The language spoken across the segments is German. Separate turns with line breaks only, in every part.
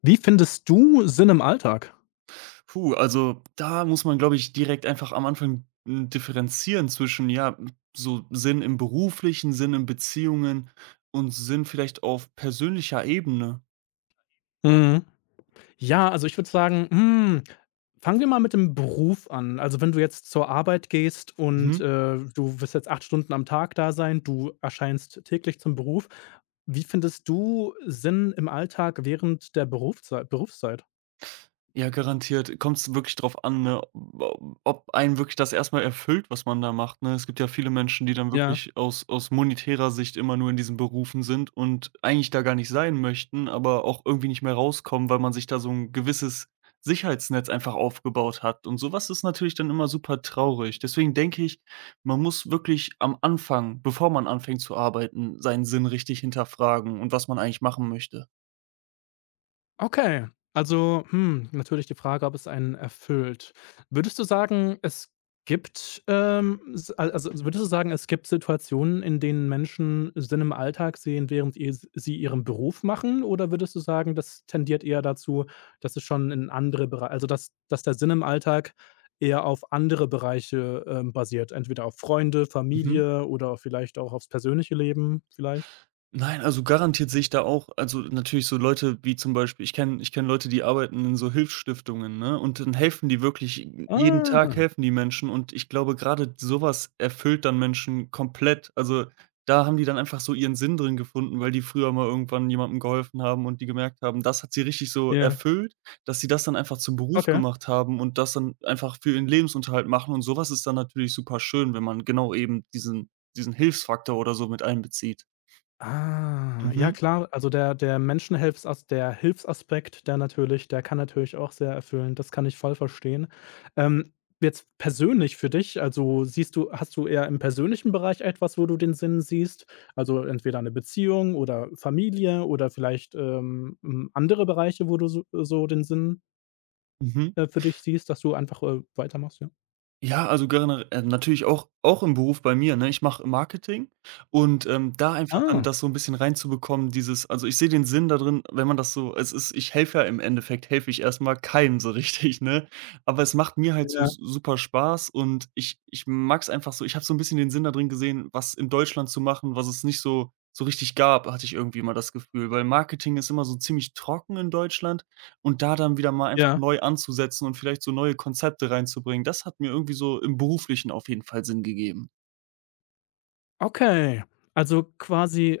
Wie findest du Sinn im Alltag?
Puh, also da muss man, glaube ich, direkt einfach am Anfang differenzieren zwischen, ja, so Sinn im beruflichen, Sinn in Beziehungen und Sinn vielleicht auf persönlicher Ebene.
Mhm. Ja, also ich würde sagen, fangen wir mal mit dem Beruf an. Also wenn du jetzt zur Arbeit gehst und du wirst jetzt 8 Stunden am Tag da sein, du erscheinst täglich zum Beruf. Wie findest du Sinn im Alltag während der Berufszeit?
Ja, garantiert. Kommt es wirklich drauf an, ne, o ob einen wirklich das erstmal erfüllt, was man da macht, ne? Es gibt ja viele Menschen, die dann wirklich aus monetärer Sicht immer nur in diesen Berufen sind und eigentlich da gar nicht sein möchten, aber auch irgendwie nicht mehr rauskommen, weil man sich da so ein gewisses Sicherheitsnetz einfach aufgebaut hat. Und sowas ist natürlich dann immer super traurig. Deswegen denke ich, man muss wirklich am Anfang, bevor man anfängt zu arbeiten, seinen Sinn richtig hinterfragen und was man eigentlich machen möchte.
Okay, also, natürlich die Frage, ob es einen erfüllt. Würdest du sagen, es gibt, s al also, würdest du sagen, es gibt Situationen, in denen Menschen Sinn im Alltag sehen, während ihr sie ihren Beruf machen? Oder würdest du sagen, das tendiert eher dazu, dass es schon in andere Bereiche, also, dass der Sinn im Alltag eher auf andere Bereiche, basiert, entweder auf Freunde,
Mhm.
Familie oder vielleicht auch aufs persönliche Leben vielleicht?
Nein, also garantiert sehe ich da auch, also natürlich so Leute wie zum Beispiel ich kenn Leute, die arbeiten in so Hilfsstiftungen, ne, und dann helfen die wirklich jeden Tag,
Ah,
helfen die Menschen und ich glaube, gerade sowas erfüllt dann Menschen komplett. Also, da haben die dann einfach so ihren Sinn drin gefunden, weil die früher mal irgendwann jemandem geholfen haben und die gemerkt haben, das hat sie richtig so
ja,
erfüllt, dass sie das dann einfach zum Beruf
okay.
gemacht haben und das dann einfach für ihren Lebensunterhalt machen, und sowas ist dann natürlich super schön, wenn man genau eben diesen Hilfsfaktor oder so mit einbezieht.
Ah, ja
Mhm.
klar, also der Hilfsaspekt, der natürlich der kann natürlich auch sehr erfüllen, das kann ich voll verstehen. Ähm, jetzt persönlich für dich, also siehst du hast du eher im persönlichen Bereich etwas, wo du den Sinn siehst? Also entweder eine Beziehung oder Familie oder vielleicht, andere Bereiche, wo du so den Sinn,
Mhm.
für dich siehst, dass du einfach, weitermachst, ja?
Ja, also gerne natürlich auch im Beruf bei mir, ne? Ich mache Marketing und, da einfach dann
Ah,
das so ein bisschen reinzubekommen, dieses, also, ich sehe den Sinn da drin, wenn man das so, es ist, ich helfe ja im Endeffekt helfe ich erstmal keinem so richtig, ne? Aber es macht mir halt so
ja,
s super Spaß und ich mag es einfach so, ich habe so ein bisschen den Sinn da drin gesehen, was in Deutschland zu machen, was es nicht so richtig gab, hatte ich irgendwie immer das Gefühl, weil Marketing ist immer so ziemlich trocken in Deutschland und da dann wieder mal einfach
ja.
neu anzusetzen und vielleicht so neue Konzepte reinzubringen. Das hat mir irgendwie so im Beruflichen auf jeden Fall Sinn gegeben.
Okay, also quasi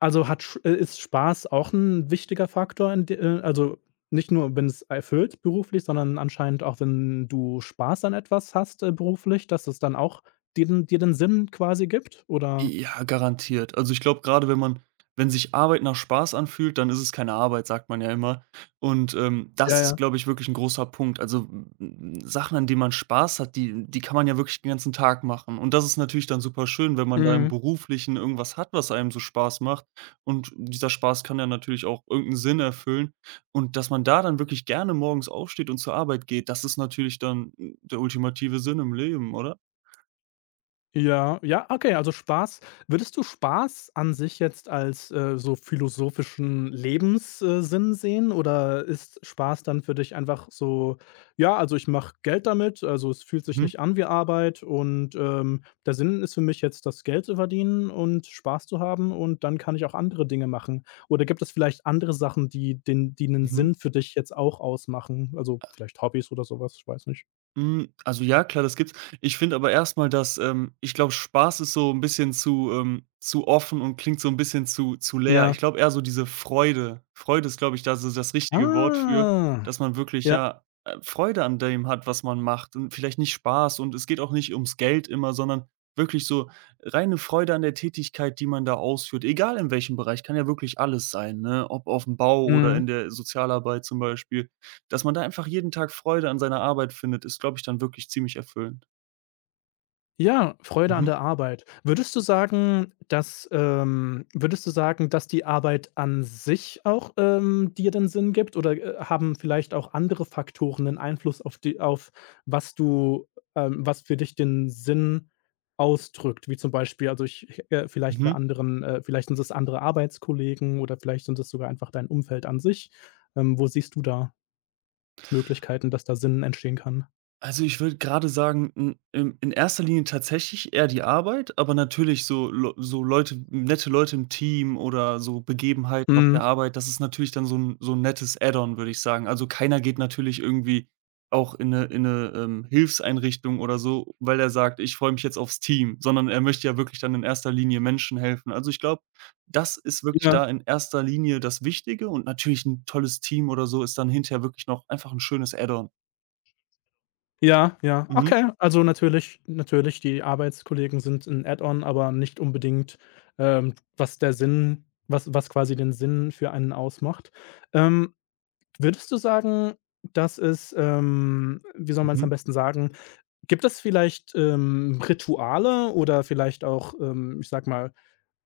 also hat sch ist Spaß auch ein wichtiger Faktor in de also nicht nur, wenn es erfüllt beruflich, sondern anscheinend auch, wenn du Spaß an etwas hast, beruflich, dass es dann auch dir den Sinn quasi gibt, oder?
Ja, garantiert. Also, ich glaube, gerade, wenn sich Arbeit nach Spaß anfühlt, dann ist es keine Arbeit, sagt man ja immer. Und,
Ja,
das ist,
ja.
glaube ich, wirklich ein großer Punkt. Also, m Sachen, an denen man Spaß hat, die kann man ja wirklich den ganzen Tag machen. Und das ist natürlich dann super schön, wenn man da im
Mhm.
Beruflichen irgendwas hat, was einem so Spaß macht. Und dieser Spaß kann ja natürlich auch irgendeinen Sinn erfüllen. Und dass man da dann wirklich gerne morgens aufsteht und zur Arbeit geht, das ist natürlich dann, der ultimative Sinn im Leben, oder?
Ja, ja, okay, also Spaß. Würdest du Spaß an sich jetzt als, so philosophischen Lebenssinn Sinn sehen oder ist Spaß dann für dich einfach so: „Ja, also ich mache Geld damit, also es fühlt sich
Mhm.
nicht an wie Arbeit und, der Sinn ist für mich jetzt, das Geld zu verdienen und Spaß zu haben und dann kann ich auch andere Dinge machen.“ Oder gibt es vielleicht andere Sachen, die einen
Mhm.
Sinn für dich jetzt auch ausmachen? Also vielleicht Hobbys oder sowas? Ich weiß nicht.
Hm, also ja, klar, das gibt's. Ich finde aber erstmal, dass ich glaube, Spaß ist so ein bisschen zu offen und klingt so ein bisschen zu leer. Ich
Ja.
glaube eher so diese Freude. Freude ist, glaube ich, da so das richtige Wort für,
Ah.
dass man wirklich,
Ja.
ja, Freude an dem hat, was man macht und vielleicht nicht Spaß, und es geht auch nicht ums Geld immer, sondern wirklich so reine Freude an der Tätigkeit, die man da ausführt, egal in welchem Bereich, kann ja wirklich alles sein, ne? Ob auf dem Bau oder
Mhm.
in der Sozialarbeit zum Beispiel. Dass man da einfach jeden Tag Freude an seiner Arbeit findet, ist, glaube ich, dann wirklich ziemlich erfüllend.
Ja, Freude an
Mhm.
der Arbeit. Würdest du sagen, dass würdest du sagen, dass die Arbeit an sich auch, dir den Sinn gibt oder, haben vielleicht auch andere Faktoren 'nen Einfluss auf die auf was du was für dich den Sinn ausdrückt? Wie zum Beispiel also, ich vielleicht bei
Mhm.
anderen vielleicht sind es andere Arbeitskollegen oder vielleicht sind es sogar einfach dein Umfeld an sich. Wo siehst du da Möglichkeiten, dass da Sinn entstehen kann?
Also, ich würde gerade sagen, in erster Linie tatsächlich eher die Arbeit, aber natürlich so Leu so Leute nette Leute im Team oder so Begebenheiten auf der
Mhm.
Arbeit, das ist natürlich dann so ein, so 'n nettes Add-on, würde ich sagen. Also, keiner geht natürlich irgendwie auch in 'ne, Hilfseinrichtung oder so, weil er sagt: „Ich freue mich jetzt aufs Team“, sondern er möchte ja wirklich dann in erster Linie Menschen helfen. Also, ich glaube, das ist wirklich
Ja.
da in erster Linie das Wichtige und natürlich ein tolles Team oder so ist dann hinterher wirklich noch einfach ein schönes Add-on.
Ja, ja.
Mhm,
Okay, also natürlich natürlich, die Arbeitskollegen sind ein Add-on, aber nicht unbedingt, was der Sinn was was quasi den Sinn für einen ausmacht. Ähm, würdest du sagen, dass es, wie soll man es
mhm.
am besten sagen? Gibt es vielleicht, Rituale oder vielleicht auch, ich sag mal,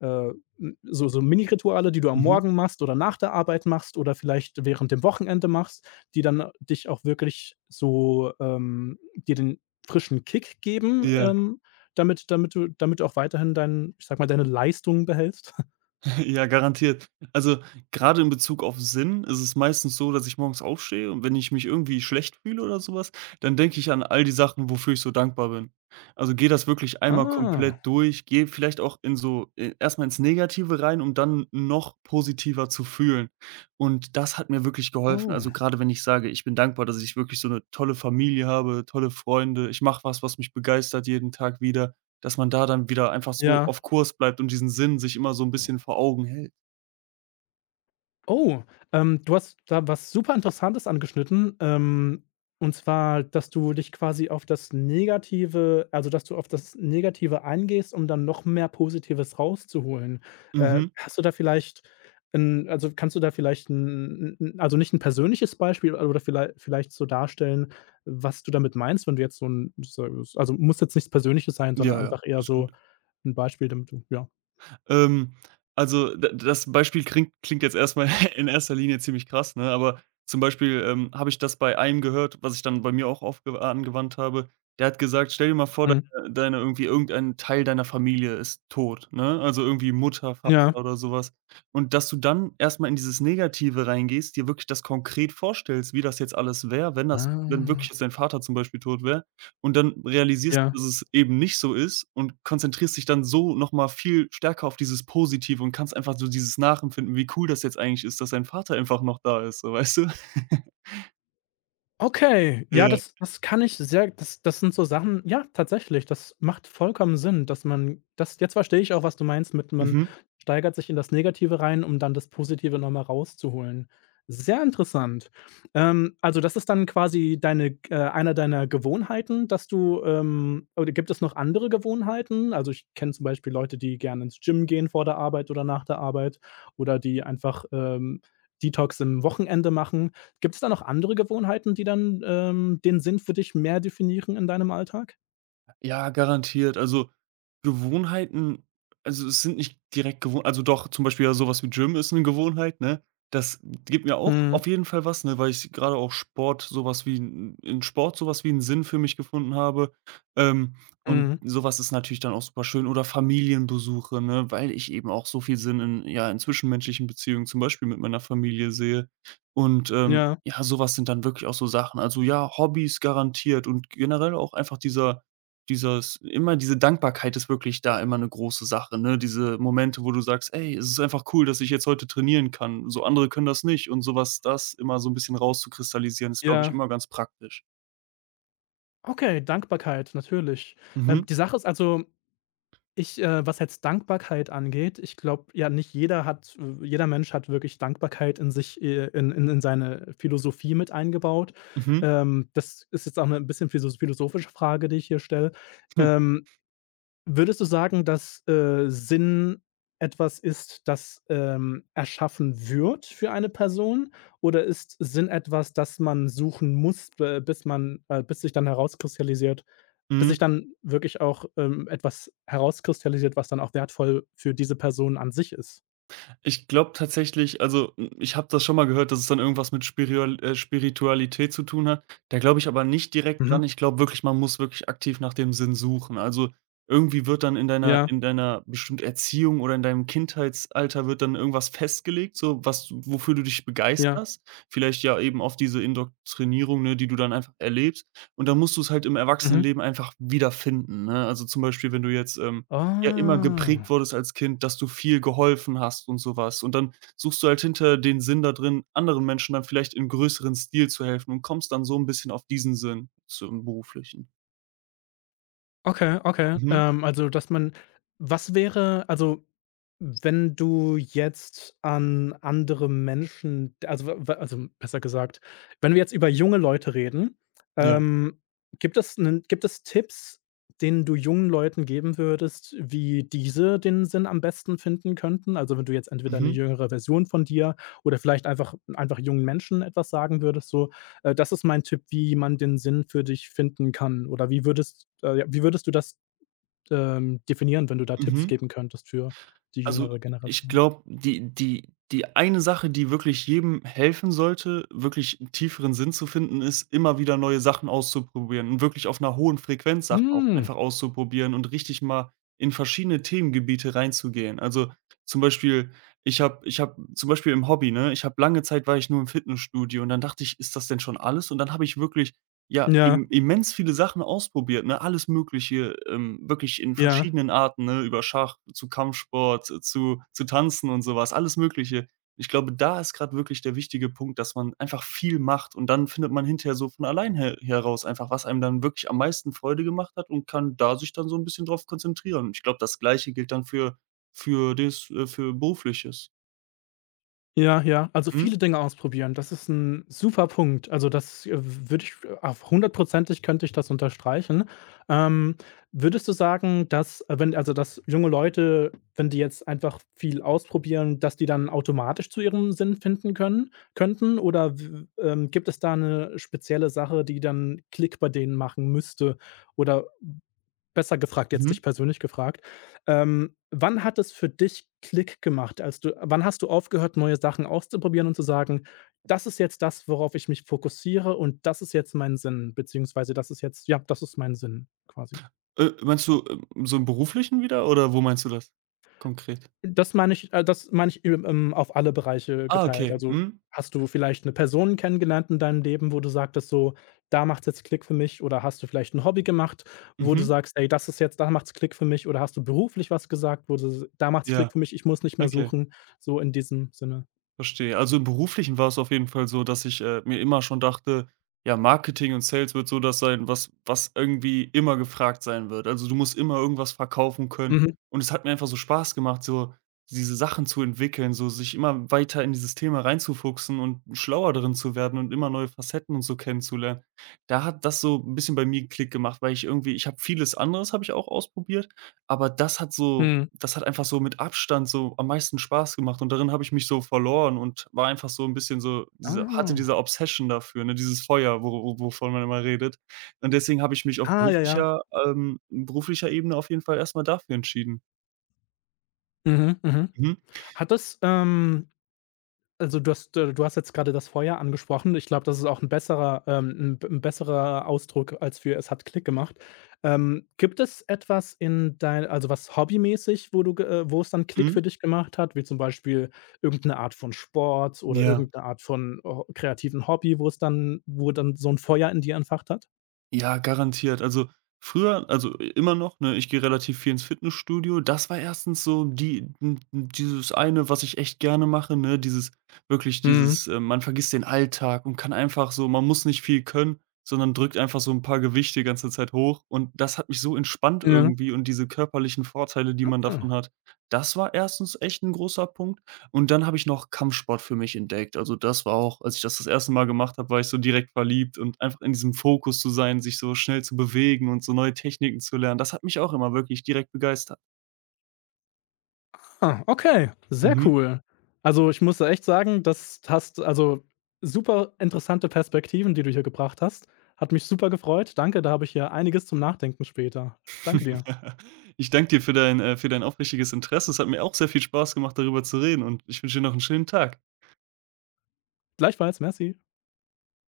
äh, n so so rituale die du am
Mhm.
Morgen machst oder nach der Arbeit machst oder vielleicht während dem Wochenende machst, die dann dich auch wirklich so, dir den frischen Kick geben,
Ja,
damit damit du auch weiterhin dein ich sage mal, deine Leistung behältst.
ja, garantiert. Also, gerade in Bezug auf Sinn ist es meistens so, dass ich morgens aufstehe und wenn ich mich irgendwie schlecht fühle oder sowas, dann denke ich an all die Sachen, wofür ich so dankbar bin. Also, gehe das wirklich einmal
Ah,
komplett durch, gehe vielleicht auch in so e erst ins Negative rein, um dann noch positiver zu fühlen. Und das hat mir wirklich geholfen.
oh.
Also, gerade wenn ich sage, ich bin dankbar, dass ich wirklich so eine tolle Familie habe, tolle Freunde, ich mache was, was mich begeistert jeden Tag wieder. Dass man da dann wieder einfach so
Ja.
auf Kurs bleibt und diesen Sinn sich immer so 'n bisschen vor Augen hält.
Oh, du hast da was super Interessantes angeschnitten, und zwar, dass du dich quasi auf das Negative also, dass du auf das Negative eingehst, um dann noch mehr Positives rauszuholen.
Mhm.
Hast du da vielleicht 'n also, kannst du da vielleicht 'n 'n also, nicht ein persönliches Beispiel, aber vielleicht so darstellen, was du damit meinst, wenn du jetzt so 'n so also, muss jetzt nichts Persönliches sein, sondern
Ja, ja,
einfach eher
alles
so
gut.
ein Beispiel, damit du ja.
Ähm, also, d das Beispiel klingt jetzt erstmal in erster Linie ziemlich krass, ne? Aber zum Beispiel, habe ich das bei einem gehört, was ich dann bei mir auch aufge angewandt habe. Der hat gesagt: „Stell dir mal vor,
Mhm.
deine irgendwie irgendein Teil deiner Familie ist tot“, ne? Also, irgendwie Mutter, Vater
Ja.
oder sowas. Und dass du dann erstmal in dieses Negative reingehst, dir wirklich das konkret vorstellst, wie das jetzt alles wäre, wenn
Ah.
wirklich jetzt dein Vater zum Beispiel tot wäre. Und dann realisierst du,
Ja.
dass es eben nicht so ist und konzentrierst dich dann so noch mal viel stärker auf dieses Positive und kannst einfach so dieses nachempfinden, wie cool das jetzt eigentlich ist, dass dein Vater einfach noch da ist, so, weißt du?
Okay,
Ja,
ja, das kann ich sehr das sind so Sachen ja, tatsächlich, das macht vollkommen Sinn, dass man das jetzt verstehe ich auch, was du meinst mit man
mhm.
steigert sich in das Negative rein, um dann das Positive noch mal rauszuholen. Sehr interessant. Also, das ist dann quasi deine einer deiner Gewohnheiten, dass du, oder gibt es noch andere Gewohnheiten? Also, ich kenne zum Beispiel Leute, die gerne ins Gym gehen vor der Arbeit oder nach der Arbeit oder die einfach, Detox im Wochenende machen. Gibt's da noch andere Gewohnheiten, die dann, den Sinn für dich mehr definieren in deinem Alltag?
Ja, garantiert. Also, Gewohnheiten, also, es sind nicht direkt gewohnt, also doch, zum Beispiel ja, so wie Gym ist eine Gewohnheit, ne? Das gibt mir auch
Mhm,
auf jeden Fall was, ne, weil ich gerade auch Sport sowas wie einen Sinn für mich gefunden habe. Ähm, und
mhm.
sowas ist natürlich dann auch super schön, oder Familienbesuche, ne, weil ich eben auch so viel Sinn in, ja, in zwischenmenschlichen Beziehungen, zum Beispiel mit meiner Familie, sehe. Und,
Ja,
ja, sowas sind dann wirklich auch so Sachen. Also ja, Hobbys garantiert und generell auch einfach dieser dieses immer diese Dankbarkeit ist wirklich da immer eine große Sache, ne? Diese Momente, wo du sagst: „Ey, es ist einfach cool, dass ich jetzt heute trainieren kann. So andere können das nicht“ und sowas, das immer so ein bisschen rauszukristallisieren, ist, glaube ich,
ja.
immer ganz praktisch.
Okay, Dankbarkeit, natürlich.
Mhm,
Die Sache ist also, was jetzt Dankbarkeit angeht, ich glaube, ja, nicht jeder hat jeder Mensch hat wirklich Dankbarkeit in sich, in seine Philosophie mit eingebaut.
mhm,
Das ist jetzt auch 'ne bisschen philosophische Frage, die ich hier stelle.
hm,
Ähm Würdest du sagen, dass, Sinn etwas ist, das, erschaffen wird für eine Person? Oder ist Sinn etwas, das man suchen muss, b bis man bis sich dann herauskristallisiert bis sich
mhm.
dann wirklich auch, etwas herauskristallisiert, was dann auch wertvoll für diese Person an sich ist?
Ich glaube tatsächlich, also, ich habe das schon mal gehört, dass es dann irgendwas mit Spiriol Spiritualität zu tun hat. Da glaube ich aber nicht direkt
Mhm.
dran. Ich glaube wirklich, man muss wirklich aktiv nach dem Sinn suchen. Also, irgendwie wird dann
Ja,
in deiner bestimmt Erziehung oder in deinem Kindheitsalter wird dann irgendwas festgelegt, so was du, wofür du dich
ja.
begeisterst. Vielleicht ja eben auf diese Indoktrinierung, ne, die du dann einfach erlebst. Und dann musst du es halt im
Mhm.
Erwachsenenleben einfach wiederfinden, ne? Also, zum Beispiel, wenn du jetzt, ja, immer geprägt
Ah.
wurdest als Kind, dass du viel geholfen hast und sowas. Und dann suchst du halt hinter den Sinn da drin, anderen Menschen dann vielleicht in größeren Stil zu helfen und kommst dann so ein bisschen auf diesen Sinn zum Beruflichen.
Okay, okay.
Mhm.
Also, dass man was wäre also, wenn du jetzt an andere Menschen also, w w also, besser gesagt, wenn wir jetzt über junge Leute reden,
Ja.
ähm, gibt es Tipps, denen du jungen Leuten geben würdest, wie diese den Sinn am besten finden könnten? Also, wenn du jetzt entweder eine
Mhm.
jüngere Version von dir oder vielleicht einfach jungen Menschen etwas sagen würdest, so: das ist mein Tipp, wie man den Sinn für dich finden kann oder wie wie würdest du das, definieren, wenn du da Tipps
Mhm.
geben könntest für die
Also,
jüngere
ich
Generation?
glaube, die eine Sache, die wirklich jedem helfen sollte, wirklich 'n tieferen Sinn zu finden, ist, immer wieder neue Sachen auszuprobieren und wirklich auf einer hohen Frequenz Sachen auch
Hm.
einfach auszuprobieren und richtig mal in verschiedene Themengebiete reinzugehen. Also, zum Beispiel, ich habe zum Beispiel im Hobby, ne, ich habe lange Zeit war ich nur im Fitnessstudio und dann dachte ich: „Ist das denn schon alles?“ Und dann habe ich wirklich, ja,
Ja,
im immens viele Sachen ausprobiert, ne? Alles Mögliche, wirklich in
ja.
verschiedenen Arten, ne? Über Schach, zu Kampfsport, zu Tanzen und sowas, alles Mögliche. Ich glaube, da ist gerade wirklich der wichtige Punkt, dass man einfach viel macht und dann findet man hinterher so von allein her heraus einfach, was einem dann wirklich am meisten Freude gemacht hat und kann da sich dann so ein bisschen drauf konzentrieren. Ich glaube, das Gleiche gilt dann für das für Berufliches.
Ja, ja. Also,
Mhm,
viele Dinge ausprobieren, das ist ein super Punkt. Also, das, würde ich auf hundertprozentig könnte ich das unterstreichen. Ähm, würdest du sagen, dass wenn also, dass junge Leute, wenn die jetzt einfach viel ausprobieren, dass die dann automatisch zu ihrem Sinn finden können könnten? Oder w gibt es da eine spezielle Sache, die dann Klick bei denen machen müsste? Oder besser gefragt, jetzt
mhm.
dich persönlich gefragt. Wann hat es für dich Klick gemacht? Als du wann hast du aufgehört, neue Sachen auszuprobieren und zu sagen: „Das ist jetzt das, worauf ich mich fokussiere und das ist jetzt mein Sinn“, beziehungsweise das ist jetzt ja, das ist mein Sinn quasi?
Meinst du, so im Beruflichen wieder oder wo meinst du das konkret?
Das meine ich, auf alle Bereiche
Ah,
geteilt.
okay,
Also,
mhm.
hast du vielleicht eine Person kennengelernt in deinem Leben, wo du sagtest so: „Da macht's jetzt Klick für mich“? Oder hast du vielleicht ein Hobby gemacht, wo du
Mhm.
sagst: „Ey, das ist jetzt da macht's Klick für mich“? Oder hast du beruflich was gesagt, wo du s „Da macht's Klick
Ja,
für mich, ich muss nicht mehr
okay,
suchen“, so in diesem Sinne?
verstehe. Also, im Beruflichen war es auf jeden Fall so, dass ich, mir immer schon dachte: „Ja, Marketing und Sales wird so das sein, was irgendwie immer gefragt sein wird.“ Also, du musst immer irgendwas verkaufen können.
Mhm,
Und es hat mir einfach so Spaß gemacht, so diese Sachen zu entwickeln, so sich immer weiter in dieses Thema reinzufuchsen und schlauer darin zu werden und immer neue Facetten und so kennenzulernen. Da hat das so ein bisschen bei mir Klick gemacht, weil ich irgendwie ich habe vieles anderes habe ich auch ausprobiert, aber das hat so,
mhm.
das hat einfach so mit Abstand so am meisten Spaß gemacht und darin habe ich mich so verloren und war einfach so 'n bisschen so diese hatte
Ah.
diese Obsession dafür, ne, dieses Feuer, wo wovon man immer redet. Und deswegen habe ich mich auf
Ah, ja, ja.
beruflicher Ebene auf jeden Fall erst mal dafür entschieden.
Mhm, mhm.
Mhm,
Hat das, also, du hast jetzt gerade das Feuer angesprochen. Ich glaube, das ist auch ein besserer 'n b besserer Ausdruck als für „es hat Klick gemacht“. Gibt es etwas in dein also, was hobbymäßig, wo du ge wo es dann Klick
mhm.
für dich gemacht hat, wie zum Beispiel irgendeine Art von Sport oder
Ja.
irgendeine Art von ho kreativen Hobby, wo es dann wo dann so ein Feuer in dir entfacht hat?
Ja, garantiert. Also, früher, also, immer noch, ne, ich gehe relativ viel ins Fitnessstudio. Das war erstens so die n n dieses eine, was ich echt gerne mache, ne? Dieses wirklich
Mhm.
dieses, man vergisst den Alltag und kann einfach so, man muss nicht viel können, sondern drückt einfach so ein paar Gewichte die ganze Zeit hoch. Und das hat mich so entspannt
Ja.
irgendwie und diese körperlichen Vorteile, die man davon hat, das war erstens echt ein großer Punkt. Und dann habe ich noch Kampfsport für mich entdeckt. Also, das war auch, als ich das erste Mal gemacht habe, war ich so direkt verliebt und einfach in diesem Fokus zu sein, sich so schnell zu bewegen und so neue Techniken zu lernen. Das hat mich auch immer wirklich direkt begeistert.
Ah, okay, sehr
Mhm.
cool. Also, ich muss da echt sagen, das hast also, super interessante Perspektiven, die du hier gebracht hast. Hat mich super gefreut. Danke, da habe ich hier einiges zum Nachdenken später. Danke dir.
Ja. Ich danke dir für dein aufrichtiges Interesse. Es hat mir auch sehr viel Spaß gemacht, darüber zu reden und ich wünsche dir noch einen schönen Tag.
Gleichfalls, merci.